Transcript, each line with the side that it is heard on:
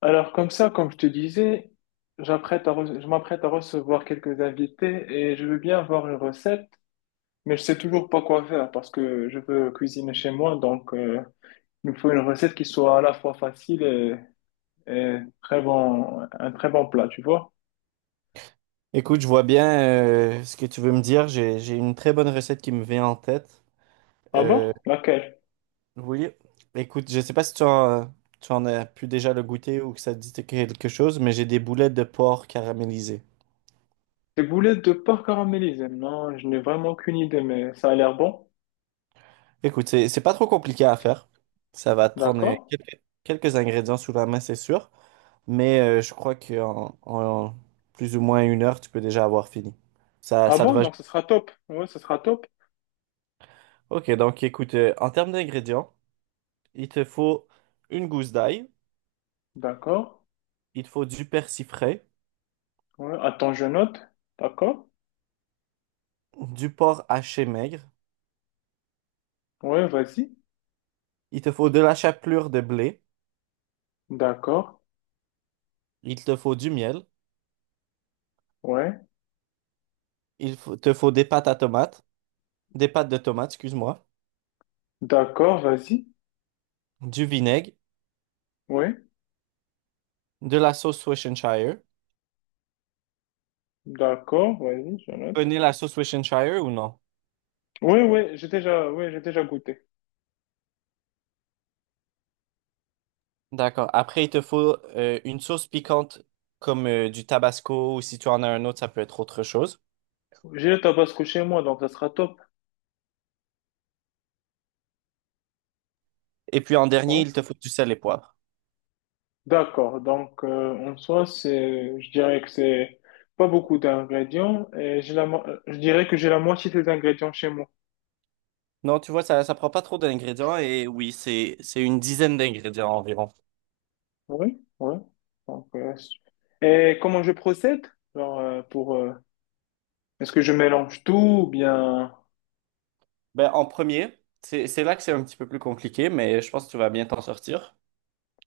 left: Alors comme ça, comme je te disais, je m'apprête à recevoir quelques invités et je veux bien avoir une recette, mais je sais toujours pas quoi faire parce que je veux cuisiner chez moi, donc il me faut une recette qui soit à la fois facile et très bon, un très bon plat, tu vois.
right: Écoute, je vois bien ce que tu veux me dire. J'ai une très bonne recette qui me vient en tête.
left: Ah bon?
right: Euh,
left: Laquelle?
right: oui, écoute, je sais pas si tu en as pu déjà le goûter ou que ça te dit quelque chose, mais j'ai des boulettes de porc caramélisées.
left: Des boulettes de porc caramélisées. Non, je n'ai vraiment aucune idée, mais ça a l'air bon.
right: Écoute, c'est pas trop compliqué à faire. Ça va te prendre
left: D'accord.
right: quelques ingrédients sous la main, c'est sûr, mais je crois qu'en en plus ou moins 1 heure, tu peux déjà avoir fini. Ça,
left: Ah
right: ça te
left: bon?
right: va.
left: Donc ce sera top. Ouais, ce sera top.
right: Ok, donc écoute, en termes d'ingrédients, il te faut une gousse d'ail.
left: D'accord.
right: Il te faut du persil frais,
left: Ouais, attends, je note. D'accord.
right: du porc haché maigre,
left: Ouais, vas-y.
right: il te faut de la chapelure de blé,
left: D'accord,
right: il te faut du miel,
left: ouais.
right: te faut des pâtes à tomates, des pâtes de tomates, excuse-moi,
left: D'accord, vas-y.
right: du vinaigre,
left: Ouais.
right: de la sauce Worcestershire.
left: D'accord, vas-y, je note.
right: Prenez la sauce Worcestershire ou non?
left: Oui, oui, j'ai déjà, ouais, j'ai déjà goûté.
right: D'accord. Après, il te faut une sauce piquante comme du Tabasco ou si tu en as un autre, ça peut être autre chose.
left: J'ai le tabasco chez moi, donc ça sera top.
right: Et puis en dernier,
left: Ouais.
right: il te faut du sel et poivre.
left: D'accord, donc en soi, c'est, je dirais que c'est pas beaucoup d'ingrédients et j'ai je dirais que j'ai la moitié des ingrédients chez moi.
right: Non, tu vois, ça prend pas trop d'ingrédients et oui, c'est une dizaine d'ingrédients environ.
left: Oui, oui. Donc, euh, et comment je procède? Genre, euh, pour, euh, est-ce que je mélange tout ou bien,
right: Ben, en premier, c'est là que c'est un petit peu plus compliqué, mais je pense que tu vas bien t'en sortir.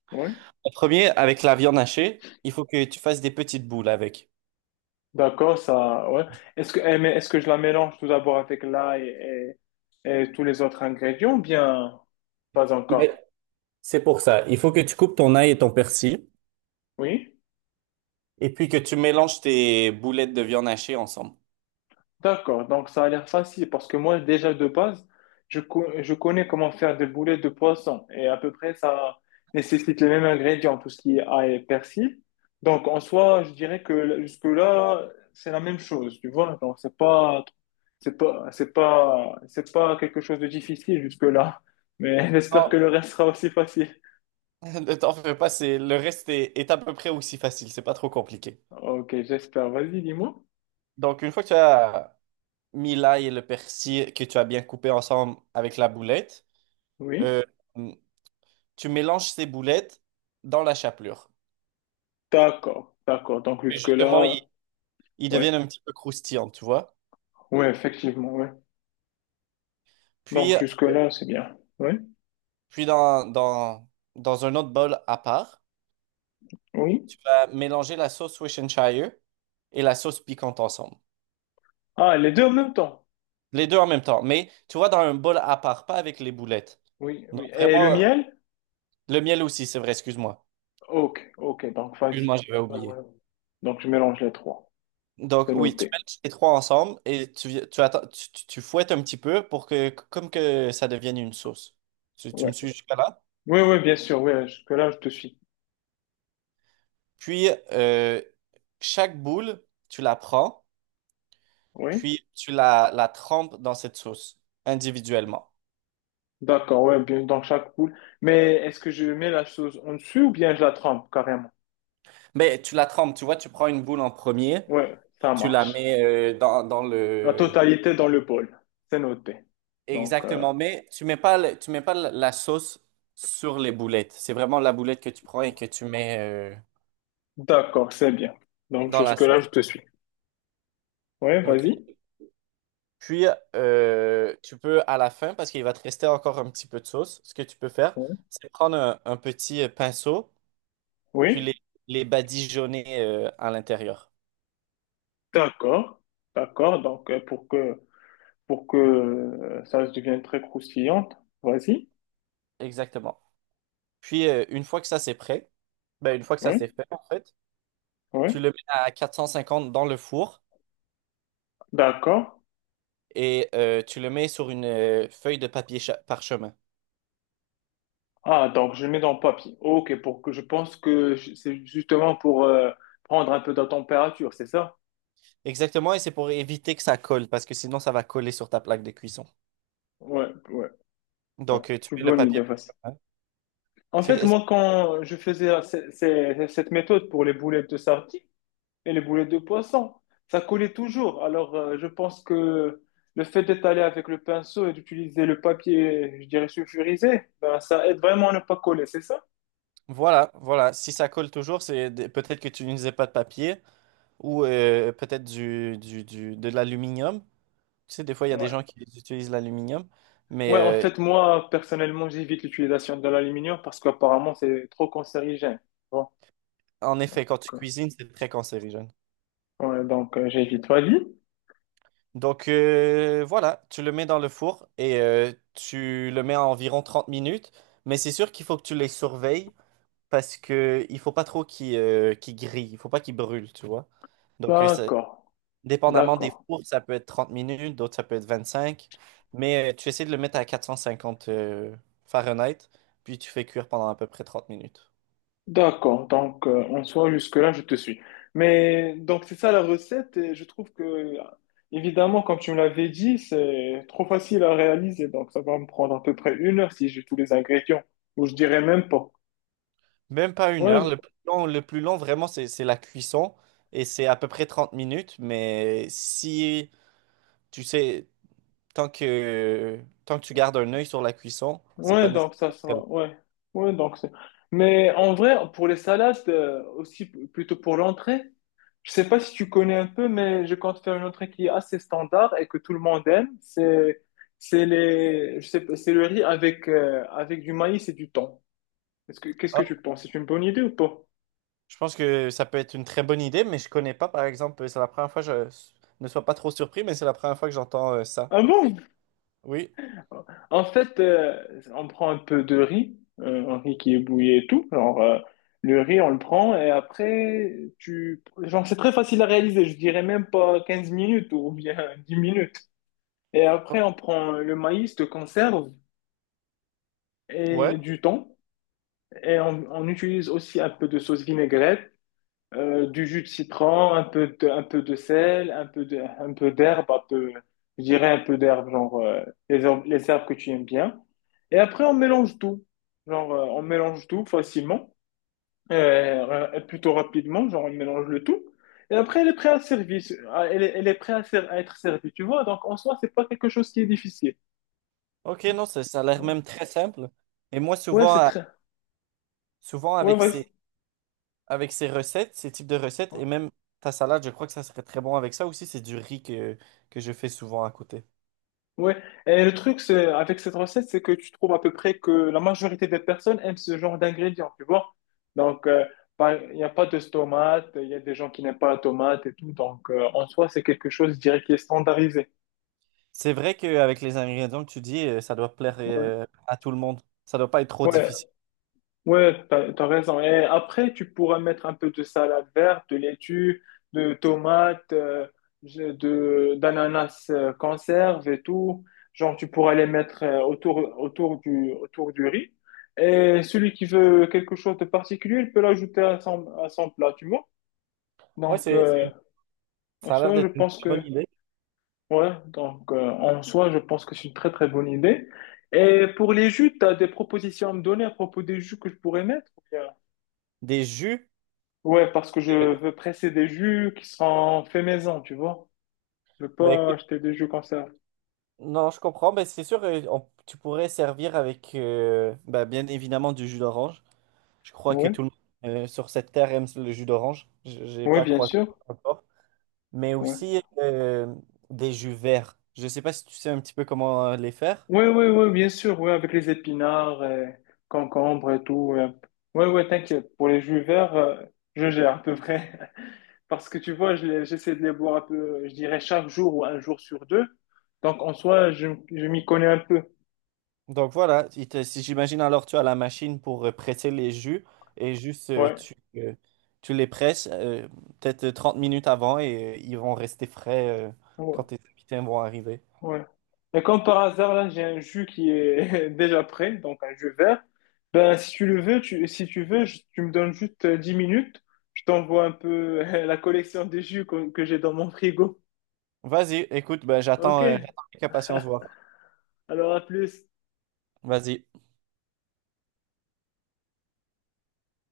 left: oui.
right: En premier, avec la viande hachée, il faut que tu fasses des petites boules avec.
left: D'accord, ça, ouais. Mais est-ce que je la mélange tout d'abord avec l'ail et tous les autres ingrédients, ou bien pas
right: Oui,
left: encore?
right: c'est pour ça. Il faut que tu coupes ton ail et ton persil,
left: Oui.
right: et puis que tu mélanges tes boulettes de viande hachée ensemble.
left: D'accord, donc ça a l'air facile parce que moi, déjà de base, je connais comment faire des boulettes de poisson et à peu près ça nécessite les mêmes ingrédients, tout ce qui est ail et persil. Donc en soi, je dirais que jusque-là, c'est la même chose, tu vois. Donc c'est pas quelque chose de difficile jusque-là, mais j'espère que
right: Non,
left: le reste sera aussi facile.
right: ne t'en fais pas, c'est le reste est à peu près aussi facile, c'est pas trop compliqué.
left: Ok, j'espère. Vas-y, dis-moi.
right: Donc, une fois que tu as mis l'ail et le persil que tu as bien coupé ensemble avec la boulette,
left: Oui,
right: euh, tu mélanges ces boulettes dans la chapelure.
left: d'accord. Donc
right: Et justement, il
left: jusque-là,
right: ils deviennent
left: ouais,
right: un petit peu croustillants, tu vois.
left: ouais, effectivement, ouais. Donc
right: Puis,
left: jusque-là, c'est bien. Oui,
right: puis dans un autre bol à part,
left: oui.
right: tu vas mélanger la sauce Worcestershire et la sauce piquante ensemble.
left: Ah, les deux en même temps.
right: Les deux en même temps, mais tu vois, dans un bol à part, pas avec les boulettes.
left: Oui,
right: Donc
left: oui. Et le
right: vraiment,
left: miel?
right: le miel aussi, c'est vrai, excuse-moi.
left: Ok, donc vas-y.
right: Excuse-moi, j'avais
left: Ouais,
right: oublié.
left: ouais. Donc je mélange les trois.
right: Donc
left: C'est
right: oui, tu
left: noté.
right: mets les trois ensemble et tu, vi- tu, attends, tu- tu fouettes un petit peu pour que, comme que ça devienne une sauce. Tu
left: Ouais.
right: me suis jusqu'à là?
left: Oui, oui, bien sûr, oui, jusque-là, je te suis.
right: Puis, chaque boule, tu la prends.
left: Oui.
right: Puis la trempes dans cette sauce individuellement.
left: D'accord, ouais, bien dans chaque poule. Mais est-ce que je mets la chose en dessus ou bien je la trempe carrément?
right: Mais tu la trempes, tu vois, tu prends une boule en premier
left: Ouais,
right: et
left: ça
right: tu la
left: marche.
right: mets dans
left: La
right: le...
left: totalité dans le bol. C'est noté. Donc, euh,
right: Exactement, mais tu mets pas la sauce sur les boulettes. C'est vraiment la boulette que tu prends et que tu mets euh,
left: d'accord, c'est bien. Donc
right: dans la
left: jusque-là, je
right: sauce.
left: te suis. Oui,
right: Ok.
left: vas-y.
right: Puis, tu peux, à la fin, parce qu'il va te rester encore un petit peu de sauce, ce que tu peux faire,
left: Ouais.
right: c'est prendre un petit pinceau, puis
left: Oui.
right: les badigeonner à l'intérieur.
left: D'accord, d'accord. Donc, euh, pour que, pour que ça devienne très croustillante, vas-y.
right: Exactement. Puis, une fois que ça c'est prêt, ben, une fois que ça
left: Oui,
right: c'est fait, en fait,
left: oui.
right: tu le mets à 450 dans le four
left: D'accord.
right: et tu le mets sur une feuille de parchemin.
left: Ah, donc je mets dans le papier. Ok, pour que je pense que je- c'est justement pour prendre un peu de température, c'est ça?
right: Exactement, et c'est pour éviter que ça colle, parce que sinon ça va coller sur ta plaque de cuisson.
left: Ouais, ouais.
right: Donc, tu
left: C'est une
right: mets le
left: bonne idée,
right: papier
left: vas-y.
right: parchemin.
left: En fait,
right: c'est-
left: moi, quand je faisais cette méthode pour les boulettes de sardines, et les boulettes de poisson, ça collait toujours. Je pense que le fait d'étaler avec le pinceau et d'utiliser le papier, je dirais sulfurisé, ben, ça aide vraiment à ne pas coller, c'est ça?
right: Voilà, voilà. Si ça colle toujours, peut-être que tu n'utilisais pas de papier ou peut-être de l'aluminium. Tu sais, des fois, il y a des gens
left: Ouais.
right: qui utilisent l'aluminium, mais
left: Ouais, en fait, moi, personnellement, j'évite l'utilisation de l'aluminium parce qu'apparemment, c'est trop cancérigène. Bon,
right: en
left: donc,
right: effet, quand tu
left: euh,
right: cuisines, c'est très cancérigène.
left: ouais, j'évite. Vas-y.
right: Donc voilà, tu le mets dans le four et tu le mets à environ 30 minutes. Mais c'est sûr qu'il faut que tu les surveilles parce que il faut pas trop qu'ils grillent, il faut pas qu'ils brûlent, tu vois. Donc
left: D'accord,
right: dépendamment des
left: d'accord.
right: fours, ça peut être 30 minutes, d'autres ça peut être 25. Mais tu essaies de le mettre à 450 Fahrenheit, puis tu fais cuire pendant à peu près 30 minutes.
left: D'accord, en soi jusque-là je te suis. Mais donc c'est ça la recette et je trouve que évidemment comme tu me l'avais dit c'est trop facile à réaliser donc ça va me prendre à peu près une heure si j'ai tous les ingrédients ou je dirais même pas.
right: Même pas 1 heure.
left: Ouais,
right: Le plus long vraiment, c'est la cuisson et c'est à peu près 30 minutes. Mais si tu sais. Tant que tu gardes un œil sur la cuisson, c'est pas
left: ouais, donc
right: nécessairement
left: ça
right: très lourd.
left: sera ouais, ouais, donc c'est. Mais en vrai pour les salades aussi plutôt pour l'entrée. Je sais pas si tu connais un peu, mais je compte faire une entrée qui est assez standard et que tout le monde aime. C'est les, je sais pas, c'est le riz avec, avec du maïs et du thon. Est-ce que, qu'est-ce que
right: Ah,
left: tu penses? C'est une bonne idée ou pas?
right: je pense que ça peut être une très bonne idée, mais je connais pas, par exemple, c'est la première fois, je ne sois pas trop surpris, mais c'est la première fois que j'entends ça.
left: Ah bon?
right: Oui,
left: En fait, on prend un peu de riz, un riz qui est bouillé et tout. Le riz, on le prend et après, tu, genre, c'est très facile à réaliser. Je dirais même pas 15 minutes ou bien 10 minutes. Et après, on prend le maïs de conserve
right: ouais.
left: et du thon. Et on utilise aussi un peu de sauce vinaigrette, du jus de citron, un peu de sel, un peu, je dirais un peu d'herbe, les les herbes que tu aimes bien. Et après, on mélange tout. On mélange tout facilement, plutôt rapidement, genre on mélange le tout. Et après, elle est prête à servir à- elle est prête à, ser- à être servie, tu vois. Donc, en soi, c'est pas quelque chose qui est difficile.
right: Ok, non, ça a l'air même très simple. Et moi,
left: Ouais,
right: souvent,
left: c'est très...
right: souvent
left: Ouais, vas-y.
right: avec ces recettes, ces types de recettes, et même ta salade, je crois que ça serait très bon avec ça aussi. C'est du riz que je fais souvent à côté.
left: Ouais, et le truc c'est avec cette recette, c'est que tu trouves à peu près que la majorité des personnes aiment ce genre d'ingrédients, tu vois. Donc, euh, il n'y a pas de tomate, il y a des gens qui n'aiment pas la tomate et tout. donc en soi, c'est quelque chose, je dirais, qui est standardisé.
right: C'est vrai qu'avec les ingrédients que tu dis, ça doit plaire
left: Ouais,
right: à tout le monde. Ça doit pas être trop
left: ouais,
right: difficile.
left: ouais, t'as raison. Et après, tu pourras mettre un peu de salade verte, de laitue, de tomates, d'ananas conserve et tout. Tu pourras les mettre autour du riz. Et celui qui veut quelque chose de particulier, il peut l'ajouter à à son plat, tu vois.
right: Ouais,
left: Donc, en
right: ça a l'air
left: soi, je
right: d'être une
left: pense
right: très
left: que,
right: bonne idée.
left: ouais, en soi, je pense que c'est une très bonne idée. Et pour les jus, t'as des propositions à me donner à propos des jus que je pourrais mettre?
right: Des jus.
left: Ouais, parce que je veux presser des jus qui seront faits maison, tu vois. Je veux
right: Ben
left: pas
right: écoute,
left: acheter des jus comme ça.
right: non, je comprends. Ben c'est sûr, tu pourrais servir avec, ben, bien évidemment, du jus d'orange. Je crois que tout le
left: Oui,
right: monde sur cette terre aime le jus d'orange. J'ai
left: oui,
right: pas
left: bien
right: croisé
left: sûr.
right: encore. Mais
left: Ouais,
right: aussi des jus verts. Je sais pas si tu sais un petit peu comment les faire.
left: oui, oui, ouais, bien sûr. Oui, avec les épinards, et concombres et tout. Oui, oui, ouais, ouais, t'inquiète. Pour les jus verts, je gère à peu près. Parce que tu vois, j'essaie de les boire un peu, je dirais chaque jour ou un jour sur deux. Donc en soi, je m'y connais un peu.
right: Donc voilà, si j'imagine alors tu as la machine pour presser les jus et juste
left: Ouais,
right: tu les presses peut-être 30 minutes avant et ils vont rester frais quand
left: ouais,
right: tes invités vont arriver.
left: ouais. Et comme par hasard, là, j'ai un jus qui est déjà prêt, donc un jus vert. Ben, si tu le veux, si tu veux, tu me donnes juste 10 minutes. Je t'envoie un peu la collection de que j'ai dans mon frigo.
right: Vas-y, écoute, ben,
left: Ok,
right: j'attends j'attends avec impatience voir.
left: alors à plus.
right: Vas-y.